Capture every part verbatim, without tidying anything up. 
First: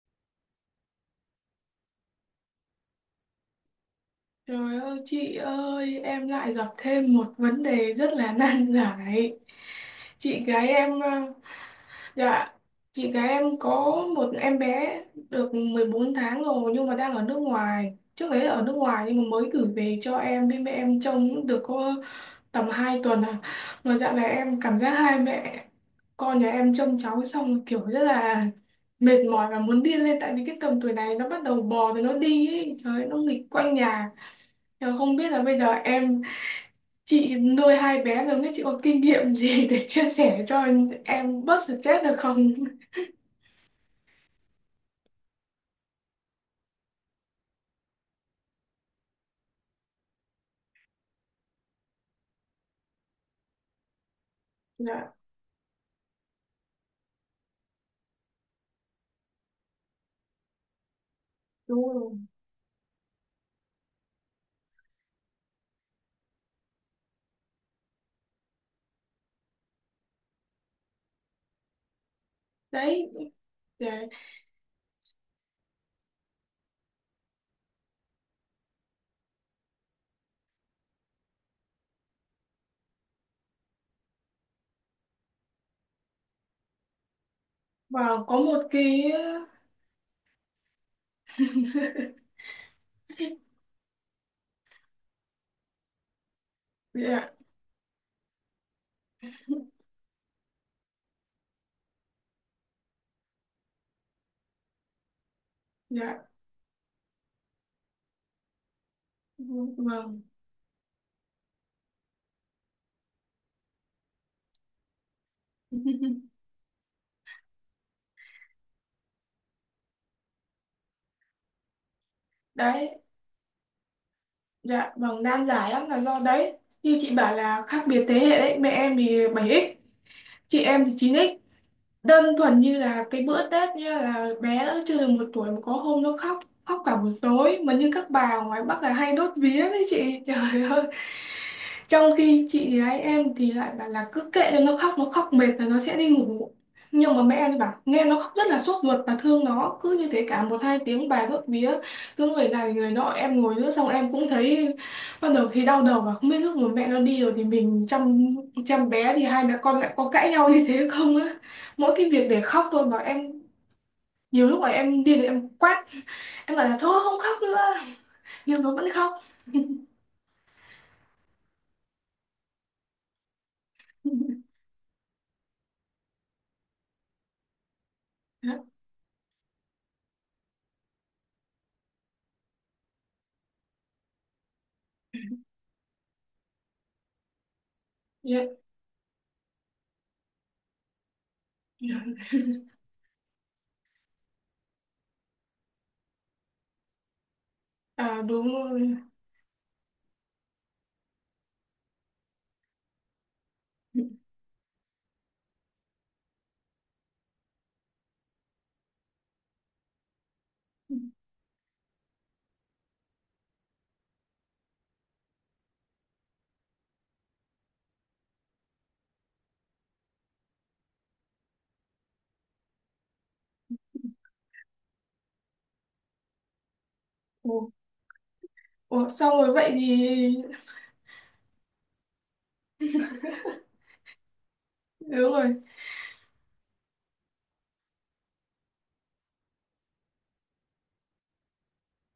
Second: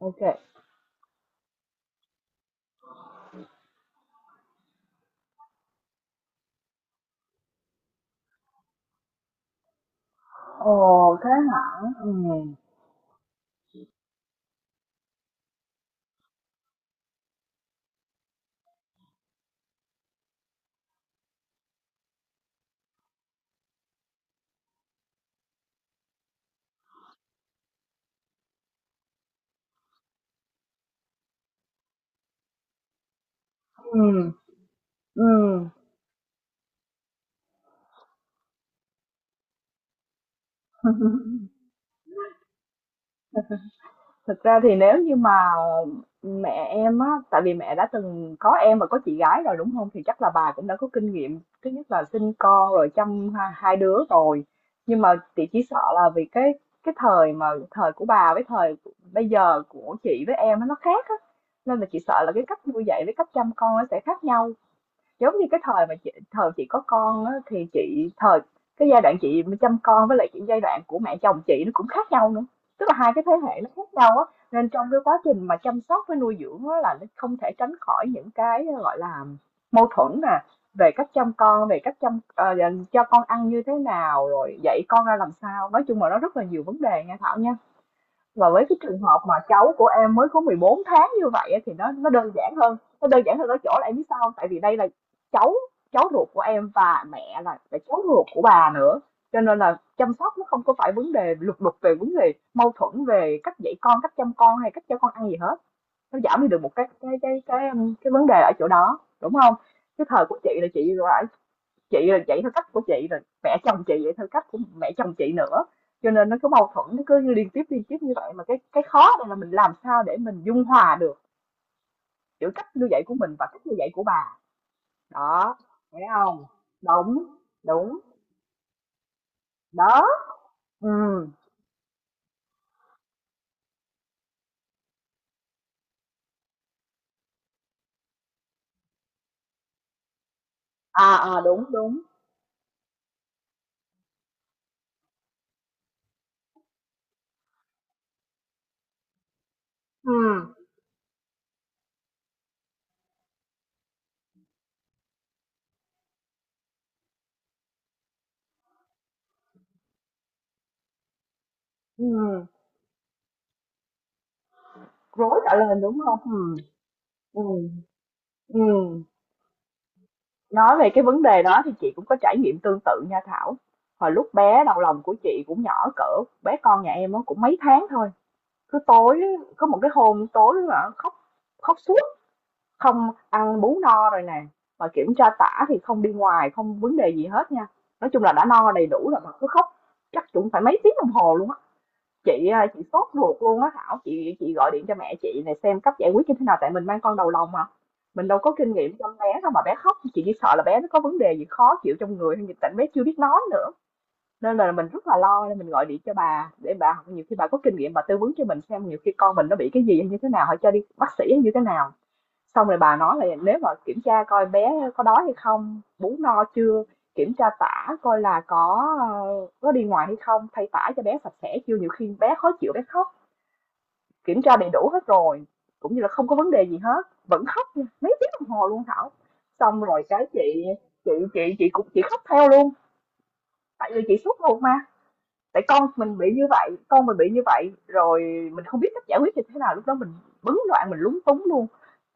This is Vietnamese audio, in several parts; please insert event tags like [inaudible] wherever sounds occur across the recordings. OK. kê. Trời ơi chị ơi, em lại gặp thêm một vấn đề rất là [laughs] nan giải. Chị gái Ồ, em, à, thế hả? ừ, dạ, chị gái em có một em bé được mười bốn tháng rồi, nhưng mà đang ở nước ngoài. Trước đấy là ở nước ngoài nhưng mà mới gửi về cho em với mẹ em trông cũng được có tầm hai tuần à. Mà dạo này em cảm giác hai mẹ con nhà em trông cháu xong kiểu rất là mệt mỏi và muốn điên lên, tại vì cái tầm tuổi này nó bắt đầu bò rồi nó đi ấy. Trời ơi, nó nghịch quanh nhà. ừm, Ờ, không biết là bây giờ ừm. em, chị nuôi hai bé lớn đấy, chị có kinh nghiệm gì để [laughs] chia sẻ cho em bớt [laughs] stress được không? Thực ra thì nếu như mà mẹ em á, tại vì mẹ đã từng có em và có chị gái rồi, đúng không? Thì chắc là bà cũng đã có kinh nghiệm, thứ nhất là sinh con rồi chăm hai hai đứa rồi. Nhưng Dạ, mà chị chỉ sợ là vì cái cái thời mà thời của bà với thời bây giờ của chị với em á, nó khác á, nên là đúng chị rồi. sợ là cái cách nuôi dạy với cách chăm con nó sẽ khác nhau. Giống như cái thời mà chị thời chị có con á, thì chị thời cái giai đoạn chị mà chăm con với lại cái giai đoạn của mẹ chồng chị nó cũng khác nhau nữa. Tức là Đấy, hai cái thế hệ nó khác để, nhau á, nên trong cái quá trình mà chăm sóc với nuôi dưỡng á, là nó không thể tránh khỏi những cái ờ, gọi là mâu thuẫn nè, về cách chăm con, về cách chăm ờ, cho con ăn như thế nào, rồi dạy con ra làm sao. Nói chung là nó rất là nhiều vấn đề nha Thảo nha. và có Và một với cái trường cái. hợp mà cháu của em mới có mười bốn tháng như vậy á, thì nó nó đơn [laughs] giản hơn, nó đơn giản hơn ở chỗ là em biết sao không? Tại vì đây là cháu cháu ruột của em và Dạ, mẹ là là cháu ruột của bà nữa, cho nên là chăm sóc nó không có phải vấn đề lục đục về vấn đề mâu thuẫn về cách dạy con, cách chăm con hay cách cho con ăn gì hết. Nó dạ giảm đi được một cái cái cái cái, cái vấn đề ở chỗ đó, đúng không? Cái vâng. thời của chị là chị phải chị là vậy theo cách của chị rồi mẹ chồng chị vậy theo cách của mẹ chồng chị nữa, cho nên nó [laughs] cứ mâu thuẫn nó cứ liên tiếp liên tiếp như vậy, mà cái cái khó đây là mình làm sao để mình dung hòa được giữa cách nuôi Đấy, dạy của mình và cách nuôi dạy của bà. dạ vâng, nan Đó, giải lắm là thấy do không? đấy. Như chị Đúng bảo là khác đúng biệt thế hệ đấy, mẹ em thì bảy ích, đó. chị em ừ thì chín ích. Đơn thuần như là cái bữa Tết, như là bé nó chưa được một tuổi mà có hôm nó khóc, khóc cả buổi tối. Mà như các bà ngoài Bắc là hay đốt vía đấy chị, [laughs] trời ơi. À à đúng đúng. Trong khi chị gái em thì lại bảo là cứ kệ cho nó khóc, nó khóc mệt là nó sẽ đi ngủ, nhưng mà mẹ em thì bảo nghe nó khóc rất là sốt ruột và thương nó, cứ như ừ thế cả một hai tiếng, bà đốt vía cứ người này người nọ. Em ngồi nữa xong em cũng thấy, bắt đầu thấy đau đầu, mà không biết lúc mà mẹ nó đi rồi thì mình chăm chăm bé thì hai mẹ con lại có cãi nhau như thế không á? Mỗi cái việc để ừ khóc thôi mà em nhiều lúc mà em điên thì Rối em cả lên quát, đúng không? ừ em bảo là thôi không khóc ừ nữa, nhưng nó vẫn ừ khóc. nói về cái vấn đề đó thì chị cũng có trải nghiệm tương tự nha Thảo. Hồi lúc bé đầu lòng của chị cũng nhỏ cỡ bé con nhà em, nó cũng mấy tháng thôi. Cứ [laughs] tối, có một cái hôm tối mà khóc, khóc suốt, không ăn bú no rồi nè, mà kiểm tra tả thì không đi ngoài, không vấn đề gì hết nha. Nói chung là Dạ, đã dạ, no đầy đủ rồi mà cứ khóc, chắc cũng phải mấy tiếng đồng hồ luôn á. dạ. Chị à, chị sốt ruột luôn á Thảo, chị chị gọi điện cho mẹ chị này xem cách giải quyết như thế nào tại mình mang con đầu lòng mà. À, Mình đâu đúng có kinh rồi. nghiệm chăm bé đâu mà bé khóc, chị chỉ sợ là bé nó có vấn đề gì khó chịu trong người hay gì tại bé chưa biết nói nữa, nên là mình rất là lo, nên mình gọi điện cho bà để bà, nhiều khi bà có kinh nghiệm bà tư vấn cho mình xem nhiều khi con mình nó bị cái gì hay như thế nào, hay cho đi bác sĩ hay như thế nào. Xong rồi bà nói là nếu mà kiểm tra coi bé có đói hay không, bú no chưa, kiểm tra tả coi là có ờ, có đi ngoài hay không, thay tả cho bé sạch sẽ chưa, nhiều khi bé khó chịu bé khóc. Kiểm tra đầy đủ hết rồi cũng như là không có vấn đề gì hết, vẫn khóc Ồ, nha, mấy tiếng đồng hồ luôn ồ, Thảo. xong rồi vậy Xong thì. rồi cái chị chị chị chị cũng chị khóc theo luôn, tại vì chị suốt ruột mà. Đúng rồi. Tại con mình bị như vậy, con mình bị như vậy rồi mình không biết cách giải quyết như thế nào, lúc đó mình bấn loạn mình lúng túng luôn.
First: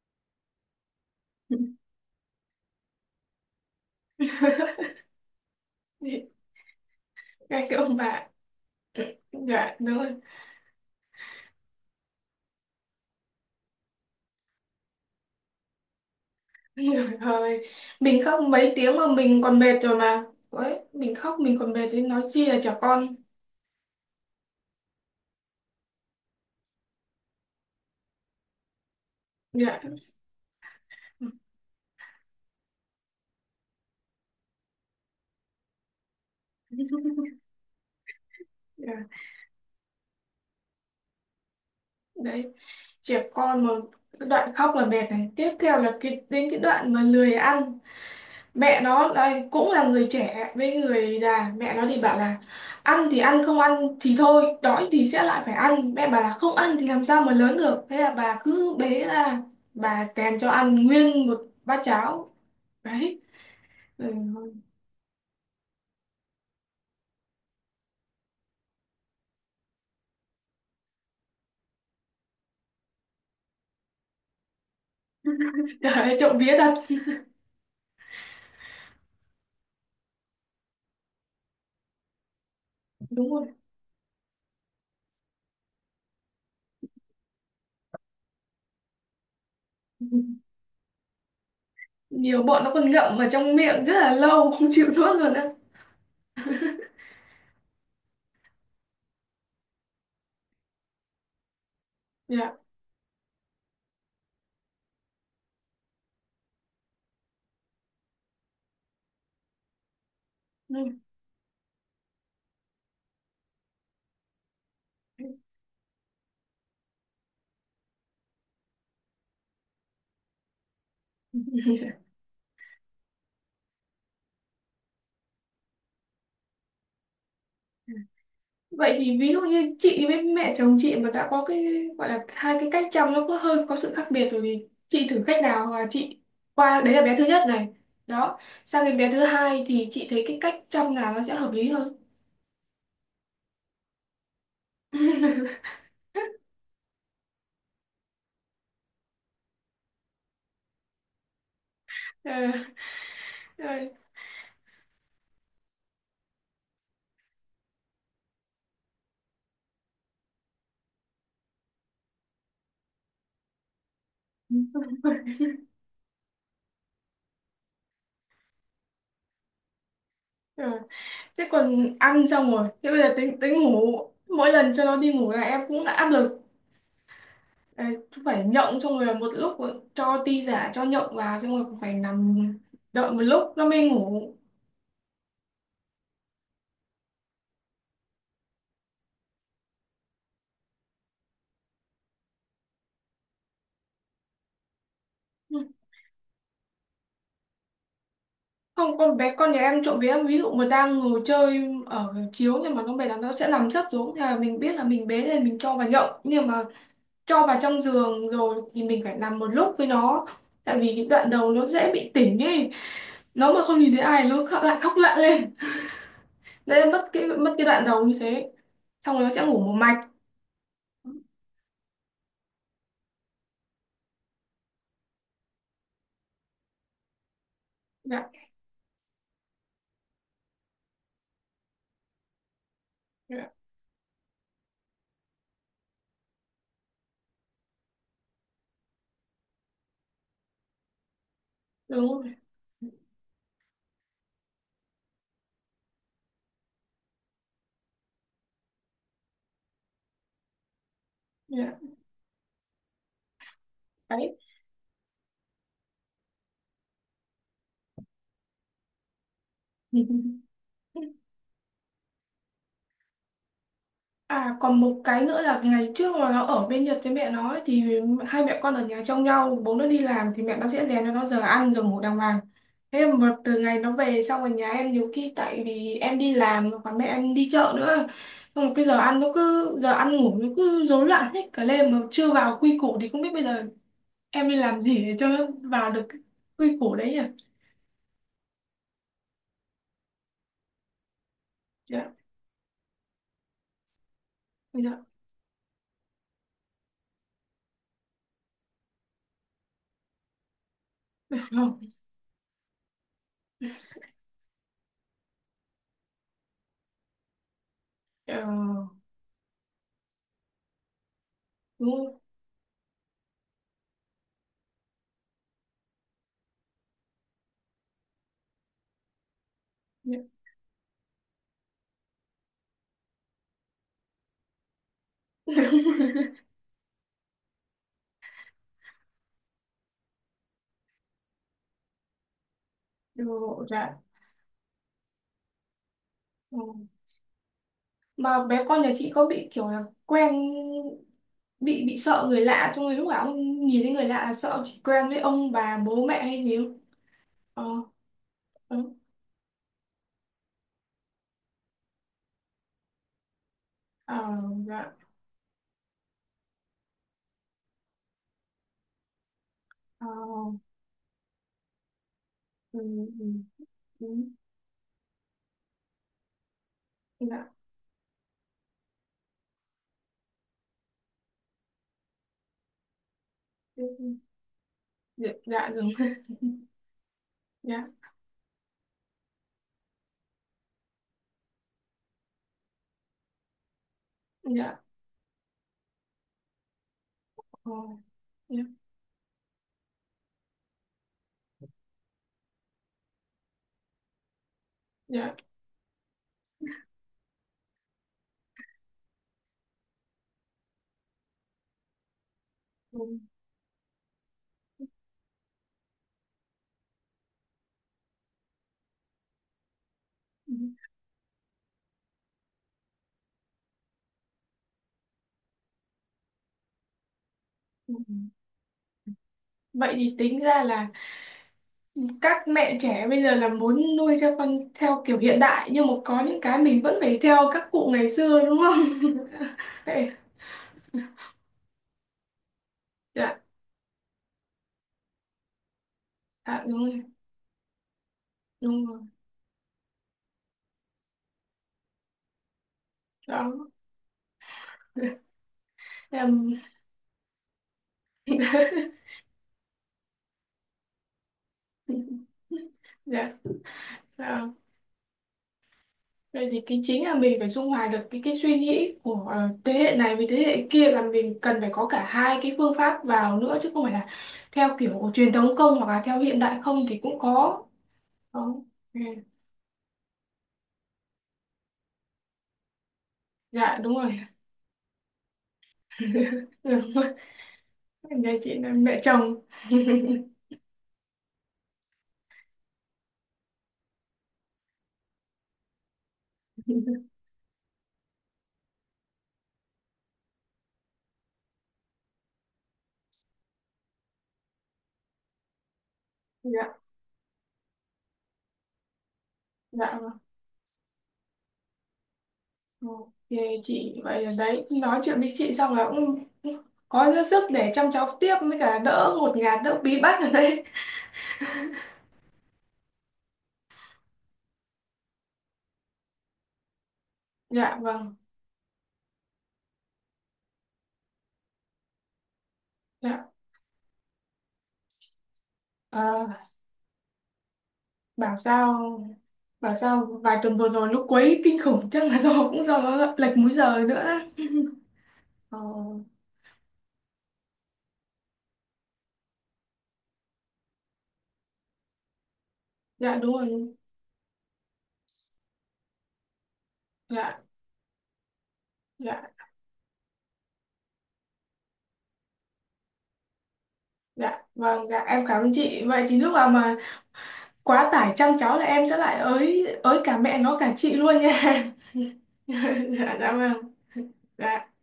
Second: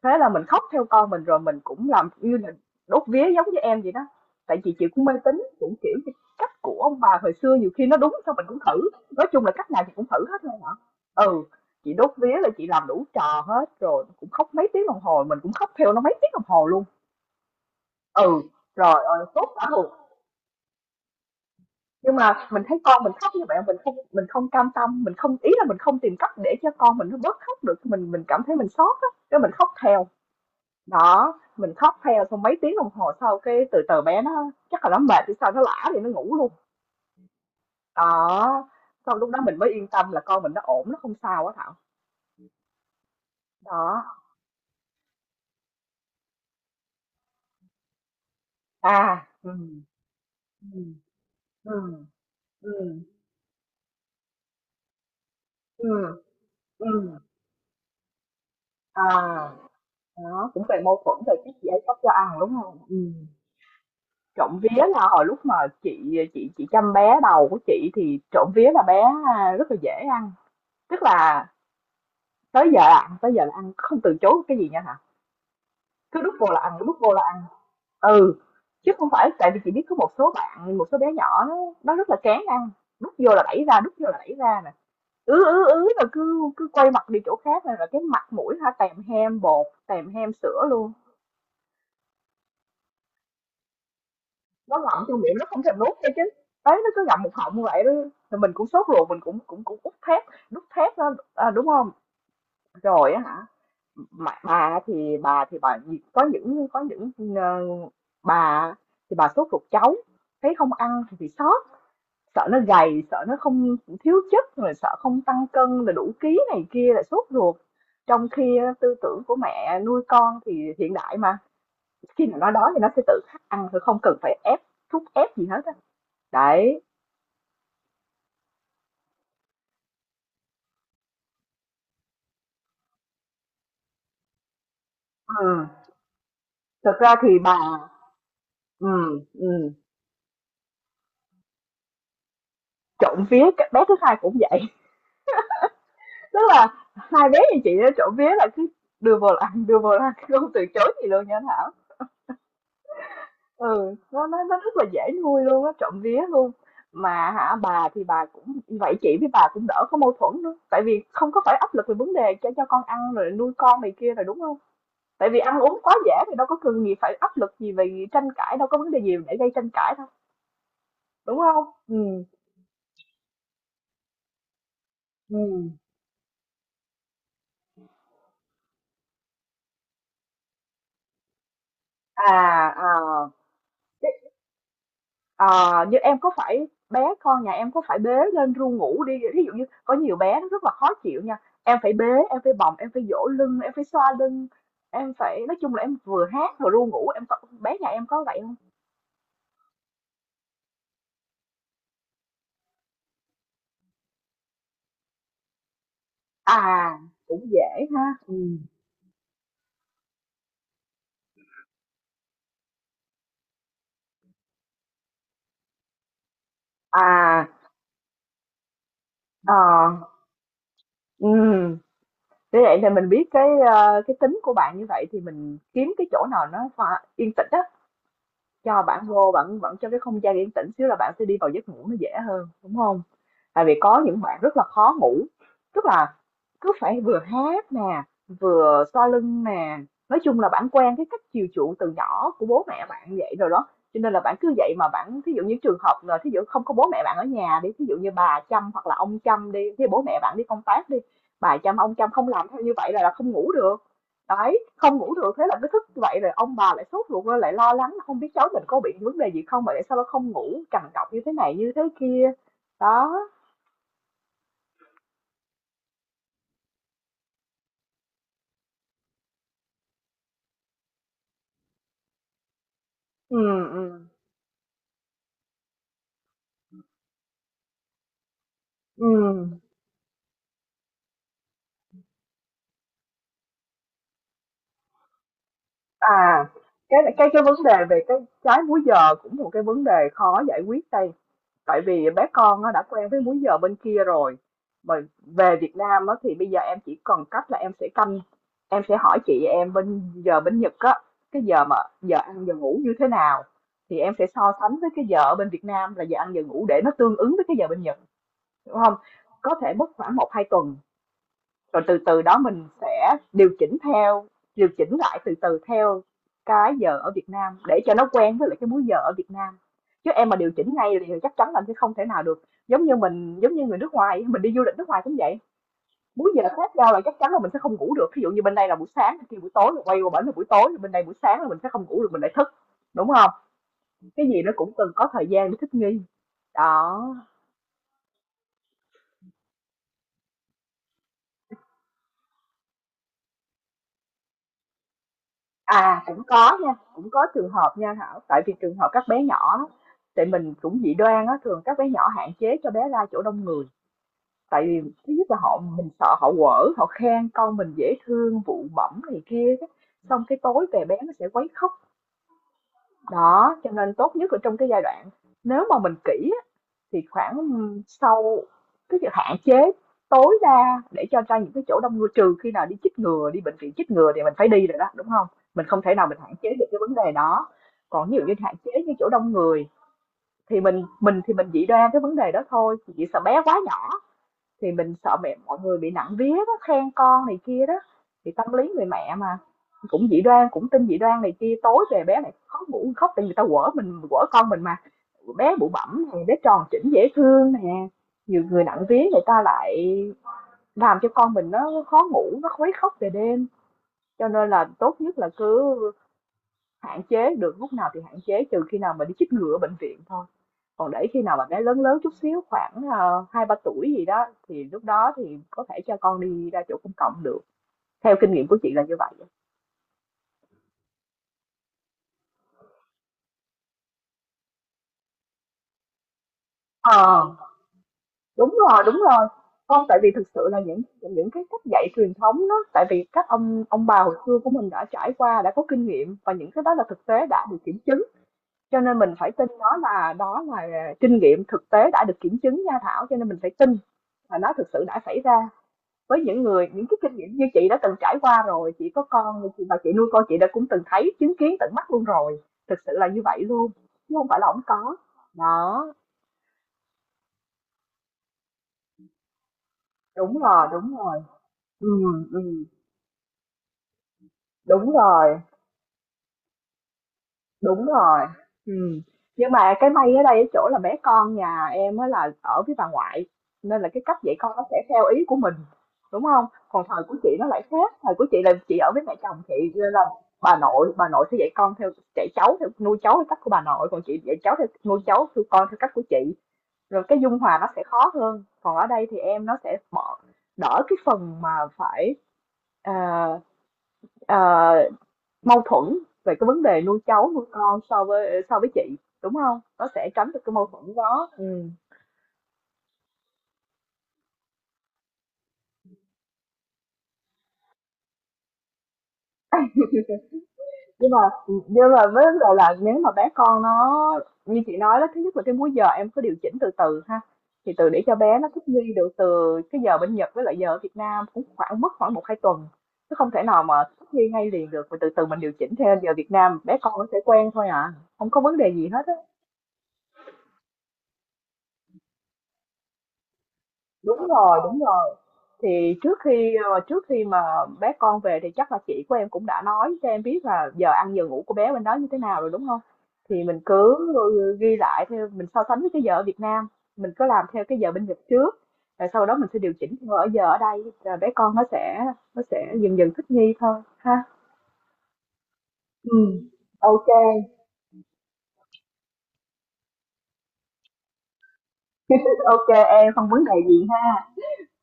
Thế là mình khóc theo con mình, rồi mình cũng làm như là đốt vía giống như em vậy đó, tại vì chị [laughs] cũng mê tín cũng kiểu Dạ, như cách của ông bà hồi xưa ngay nhiều cái khi ông nó đúng bà. sao mình cũng thử. Nói chung là cách Dạ nào chị đúng cũng rồi. thử hết luôn hả. Ừ, chị đốt vía là chị làm đủ trò hết, rồi cũng khóc mấy tiếng đồng hồ, mình cũng khóc theo nó mấy tiếng đồng hồ luôn. Trời ơi, mình Ừ, khóc mấy tiếng rồi mà ơi mình tốt còn cả mệt ruột. rồi mà. Đấy, mình khóc mình còn mệt thì Nhưng nói chi mà là mình trẻ thấy con mình con. khóc như vậy, mình không mình không cam tâm, mình không, ý là mình không tìm cách để cho con mình nó bớt khóc được, mình mình cảm thấy mình xót á, cái mình khóc Dạ. theo. Đó, [laughs] mình khóc theo xong mấy tiếng đồng hồ sau cái từ từ bé nó chắc là nó mệt thì sao, nó lả thì nó ngủ luôn. Đó, Dạ. sau lúc đó mình mới yên tâm là con mình nó ổn, nó không sao á Thảo. Đấy, trẻ con mà. Đó. Cái đoạn khóc là mệt này, tiếp theo là cái đến cái đoạn mà lười ăn. Mẹ nó À, đây ừ, cũng là người trẻ với ừ, người già, mẹ ừ, nó thì bảo là ừ, ăn thì ăn, không ăn thì thôi, đói thì sẽ lại phải ừ, ăn. Mẹ bảo là không ăn thì ừ. làm sao mà lớn được, thế là bà cứ bế ra À, bà kèm cho Đó cũng về ăn mâu thuẫn nguyên một về cái gì bát ấy, cấp cho cháo. ăn đúng không? Ừ. Đấy, ừ. Trộm vía là hồi lúc mà chị chị chị chăm bé đầu của chị thì trộm vía là bé à, rất là dễ ăn, tức là tới giờ là ăn, tới giờ là ăn, không từ chối cái gì nha hả, Trời ơi, cứ đút trộm vô vía là thật. ăn, đút vô là ăn. Ừ, chứ không phải, tại vì chị biết có một số bạn, một số bé nhỏ nó nó rất là kén ăn, [laughs] đút Đúng vô là rồi. đẩy ra, đút vô là đẩy ra nè, ứ ứ ứ là cứ cứ quay mặt đi chỗ khác này, là cái mặt mũi ha, tèm hem bột tèm hem sữa luôn. Nhiều bọn nó còn ngậm ở trong miệng rất là lâu không Nó chịu ngậm nuốt trong luôn miệng nó á. không thèm nuốt nha, chứ đấy nó cứ ngậm một họng như vậy đó. Rồi mình cũng sốt ruột, mình cũng cũng cũng út thép, đút thép đó à, đúng không, Dạ. rồi á hả. Mà, bà thì bà thì bà có những có những ờ, bà thì bà sốt ruột cháu thấy không ăn thì bị sốt, sợ nó gầy, sợ nó không, thiếu chất rồi, sợ không Ừ. tăng cân là đủ ký này kia, là sốt ruột. Trong khi á, tư tưởng của mẹ nuôi con thì hiện đại mà, khi mà nó đói thì nó sẽ tự khắc ăn thôi, không cần phải ép, thúc ép gì hết á. Đấy, Vậy thì ví dụ như chị với mẹ chồng chị mà đã có cái gọi là hai cái cách chăm, nó có hơi có sự khác biệt rồi, thì chị thử cách nào, Ừm. hoặc là chị qua đấy thực là bé ra thứ thì nhất bà, này, đó, sang đến bé ừm, thứ hai ừm, thì chị thấy cái cách chăm nào nó sẽ hợp lý hơn? trộm vía cái bé thứ hai cũng vậy, [laughs] [laughs] tức là hai bé như chị đó, trộm vía là cứ đưa vào ăn, đưa vào ăn, không từ chối gì luôn nha Thảo. Ờ, ờ, Ừ, nó nó nó rất là dễ nuôi luôn á, trộm vía luôn. Mà hả, bà thì bà cũng vậy, chị với bà cũng đỡ có mâu thuẫn nữa, tại vì không có phải áp lực về vấn đề cho cho con ăn rồi nuôi con này kia rồi đúng không? Tại vì ăn uống quá dễ thì đâu có cần gì phải áp lực gì về tranh cãi, đâu có vấn đề gì để gây tranh cãi đâu, ờ. [laughs] đúng Thế không? còn Ừm, ăn xong rồi thế bây giờ tính tính ngủ, mỗi lần cho nó đi ngủ là em ừm. cũng đã áp lực. Ờ, cũng phải nhộng xong rồi một lúc cho ti giả cho nhộng vào, xong rồi cũng phải À, nằm ờ, đợi một lúc nó mới thế, ngủ. ờ, Như em, có phải bé con nhà em có phải bế lên ru ngủ đi, ví dụ như có nhiều bé nó rất là khó chịu nha, em phải bế, em phải bồng, em phải dỗ lưng, em phải xoa lưng, em phải, nói Ừ. chung là em vừa hát vừa ru ngủ, em có, bé nhà em có vậy không? Không, con bé con nhà em trộm vía em ví dụ mà đang ngồi chơi ở chiếu, nhưng mà con bé đó nó sẽ nằm sấp xuống thì là mình biết là mình bế lên mình cho vào nhậu, nhưng À mà cũng cho vào trong dễ ha. giường Ừ. rồi thì mình phải nằm một lúc với nó, tại vì cái đoạn đầu nó dễ bị tỉnh ấy, nó mà không nhìn thấy ai nó khóc- lại khóc lạ lên, nên mất cái À. mất cái đoạn đầu như thế, xong rồi nó sẽ Ờ. ngủ một mạch. Ừ. Thế vậy thì mình biết cái ờ, cái tính của bạn như vậy thì mình kiếm cái chỗ nào nó pha- yên tĩnh á, Dạ, cho bạn vô bạn vẫn cho cái không gian yên tĩnh xíu là bạn sẽ đi vào giấc ngủ nó dễ hơn đúng không? dạ Tại vì có những bạn rất là khó ngủ, tức là cứ phải vừa hát nè, vừa xoa lưng nè, nói chung là bạn quen cái cách chiều chuộng từ đúng nhỏ rồi. của bố mẹ bạn vậy rồi đó, cho nên là bạn cứ vậy mà bạn. Thí dụ như trường hợp là thí dụ không có bố mẹ bạn ở nhà đi, thí dụ như bà chăm hoặc là ông chăm đi, thí dụ bố mẹ bạn đi công tác đi, bà Dạ, chăm ông chăm không làm theo như vậy là, là không ngủ được. đấy. Đấy, không ngủ được, thế là cứ thức vậy rồi ông bà lại sốt ruột lên, lại lo lắng không biết cháu mình có bị vấn đề gì không mà tại sao nó không ngủ, [laughs] trằn trọc như thế này như thế kia. Đó. À còn một cái nữa là ngày trước mà nó ở bên Nhật với mẹ nó ấy, thì hai mẹ con ở nhà trông nhau, bố nó đi làm, thì mẹ nó sẽ rèn cho nó giờ ăn giờ ngủ đàng hoàng. Thế mà từ Ừm, ngày nó ừm, về xong ở nhà em, nhiều khi tại vì em đi làm và mẹ em đi chợ nữa, xong rồi cái giờ ăn nó ừm. cứ giờ ăn ngủ nó cứ rối loạn hết cả lên mà chưa vào quy củ, thì không biết bây giờ em đi làm gì để cho nó vào được cái À, quy củ cái đấy nhỉ. cái cái vấn đề về cái trái múi giờ cũng một cái vấn đề khó giải quyết đây. Tại vì Dạ, bé con nó đã quen với múi giờ bên kia rồi mà dạ. về Việt Nam á, thì bây giờ em chỉ còn cách là em sẽ canh, em sẽ hỏi chị em bên giờ bên Nhật á, cái giờ mà giờ ăn giờ ngủ như thế nào, thì em sẽ so sánh với cái giờ ở bên Việt Nam là giờ ăn giờ ngủ để nó tương ứng với cái giờ bên Nhật, Ờ, đúng không? Có thể mất khoảng một hai tuần, rồi đúng từ rồi. từ đó mình sẽ điều chỉnh theo, điều chỉnh lại từ từ theo cái giờ ở Việt Nam để cho nó quen với lại cái múi giờ ở Việt Nam, chứ Dạ. em mà điều chỉnh ngay thì chắc chắn là sẽ không thể nào được. Giống như mình, giống như người nước ngoài mình đi du lịch nước ngoài cũng vậy, múi giờ khác nhau là chắc chắn là mình sẽ không ngủ được, ví dụ như bên đây là buổi sáng bên kia buổi tối, rồi quay qua bển là buổi tối bên đây buổi sáng là mình sẽ không ngủ được, mình lại thức, đúng không? [laughs] Dạ. Cái gì nó cũng cần có thời gian để thích nghi. Ờ. Đó. Mà bé con nhà chị có bị kiểu là quen, bị bị sợ người lạ, xong rồi lúc nào cũng nhìn thấy người lạ là sợ, chỉ quen với ông bà À, bố mẹ cũng hay gì có không? nha, cũng có trường Ờ, hợp nha Thảo, tại vì trường hợp ừ. các bé nhỏ á, tại mình cũng dị đoan á, thường các bé nhỏ hạn chế cho bé ra chỗ đông người. Ờ, Tại dạ, vì thứ nhất là họ, mình sợ họ quở, họ khen con mình dễ thương, vụ bẩm này kia đó. ờ, Xong cái tối về bé nó sẽ quấy khóc. ừ, ừ, Đó, cho nên ừ, tốt nhất là trong cái giai đoạn nếu mà mình kỹ thì ừ, khoảng, dạ, sau, tức là hạn chế tối đa để cho ra những cái chỗ đông người, trừ khi nào đi chích ngừa, đi bệnh viện ừ, chích ngừa ừ. thì mình phải đi rồi đó, đúng không? Dạ, Mình dạ, không đúng. thể nào mình hạn chế được [laughs] cái vấn đề đó. Dạ, Còn ví dụ như hạn chế những chỗ đông người thì mình mình thì mình chỉ đoan cái vấn đề đó thôi, chỉ sợ bé quá nhỏ. Thì dạ, mình sợ mẹ mọi người bị nặng vía đó, khen con này kia ờ, đó, thì tâm dạ, lý người mẹ mà, cũng dị đoan, cũng tin dị đoan này kia, tối về bé này khó ngủ khóc thì người ta quở, mình quở con mình mà. dạ, Bé bụ bẫm nè, bé tròn chỉnh dễ thương nè, nhiều người nặng vía người ta lại làm cho con mình nó khó ngủ, nó khuấy khóc ừ, về đêm. Cho nên là tốt nhất là cứ hạn chế, được lúc nào thì hạn chế trừ khi nào mà đi chích ngừa ở bệnh viện thôi. ừ, Còn để khi nào mà bé lớn lớn chút xíu, khoảng, ờ, hai ba tuổi gì đó, thì lúc đó thì có thể cho con đi ra chỗ công cộng được. ừ. Theo kinh nghiệm của chị là như vậy á. Vậy thì tính ra là các mẹ trẻ bây giờ là muốn nuôi cho con theo kiểu hiện đại, nhưng mà có những cái mình vẫn phải Ờ, à, theo các cụ ngày xưa đúng đúng rồi, không? đúng rồi. [laughs] Không, tại vì Vậy- thực sự là những những cái cách dạy truyền thống đó, tại vì các dạ, ông ông bà hồi xưa của mình đã trải qua, đã có kinh nghiệm và những cái dạ đó đúng là rồi, thực tế đã được kiểm chứng. Cho đúng nên rồi. mình phải tin nó, là đó là kinh nghiệm thực tế đã được kiểm chứng nha Thảo, cho nên mình phải Đó. tin là nó thực sự đã xảy ra. [laughs] Với những Em. người những cái kinh nghiệm như chị đã từng trải qua rồi, chị có con rồi, chị và chị nuôi con, chị đã cũng từng thấy, chứng kiến tận mắt luôn rồi, thực sự là như Dạ, vậy luôn, chứ không phải là đó. không có. Đó. Vậy thì cái chính là mình phải dung hòa được cái cái suy nghĩ của, ờ, thế hệ này với thế Đúng hệ rồi, kia, đúng là rồi, mình cần phải có ừ, cả hai ừ, cái phương pháp vào nữa, chứ không phải là theo đúng kiểu truyền rồi. thống không, hoặc là theo hiện đại không thì cũng có. Đúng rồi. Đó. Ừ. Ừm. Nhưng mà cái may ở đây ở chỗ là bé con nhà em á là ở với bà ngoại, Dạ, nên là đúng cái cách rồi. dạy con nó sẽ theo ý của mình, đúng không? [laughs] Còn Đúng thời rồi. của chị nó lại khác, thời của Nhà chị là chị là chị ở mẹ với mẹ chồng. chồng chị, nên là bà nội bà nội sẽ dạy con theo, dạy cháu theo, nuôi cháu theo cách của bà nội, còn chị dạy cháu theo, nuôi cháu theo con theo cách của chị, rồi cái dung hòa nó sẽ khó hơn. Còn ở đây thì em nó sẽ bỏ đỡ cái phần mà phải, ờ, ờ mâu thuẫn về cái vấn Dạ, đề nuôi cháu, nuôi con, so với so với chị, đúng không? Nó dạ sẽ vâng. tránh được cái mâu thuẫn đó, ừm. OK chị. Vậy là đấy, nói chuyện với chị xong là cũng có dư sức để chăm cháu tiếp, với cả đỡ ngột ngạt, đỡ bí bách ở đây. Nhưng mà nhưng mà với vấn đề là nếu mà bé con nó như chị nói đó, thứ nhất là cái múi giờ em cứ điều chỉnh từ từ ha, thì Dạ từ để vâng, cho bé nó thích nghi được từ cái giờ bên Nhật với lại giờ ở Việt Nam cũng khoảng mất khoảng một hai tuần, chứ dạ. không thể nào mà thích nghi ngay liền được, mà từ từ mình điều chỉnh theo giờ Việt À, Nam, bé con nó sẽ quen thôi à, không bảo có vấn đề gì sao hết á. bảo sao vài tuần vừa rồi lúc quấy kinh khủng, chắc là do, cũng do nó lệch múi giờ nữa. Đúng Đấy. rồi, đúng rồi. Ờ, Thì trước khi, ờ, trước khi mà bé con về thì chắc là chị của em cũng đã nói cho em biết là giờ ăn giờ ngủ của bé bên đó như thế nào rồi, đúng không? dạ đúng Thì mình rồi. cứ ghi lại theo, mình so sánh với cái giờ ở Việt Nam, mình cứ Dạ, làm theo cái giờ bên Nhật trước. Rồi dạ, sau đó mình sẽ điều chỉnh theo ở giờ ở đây, rồi bé con nó sẽ nó sẽ dần dần thích nghi thôi ha. dạ. Vâng, dạ em cảm ơn chị. Vậy thì lúc Ừ. nào mà Ok, quá tải chăm cháu là em sẽ lại ới ới cả mẹ nó cả chị luôn nha. [laughs] ok em Dạ, không dạ vấn đề vâng. gì. Dạ.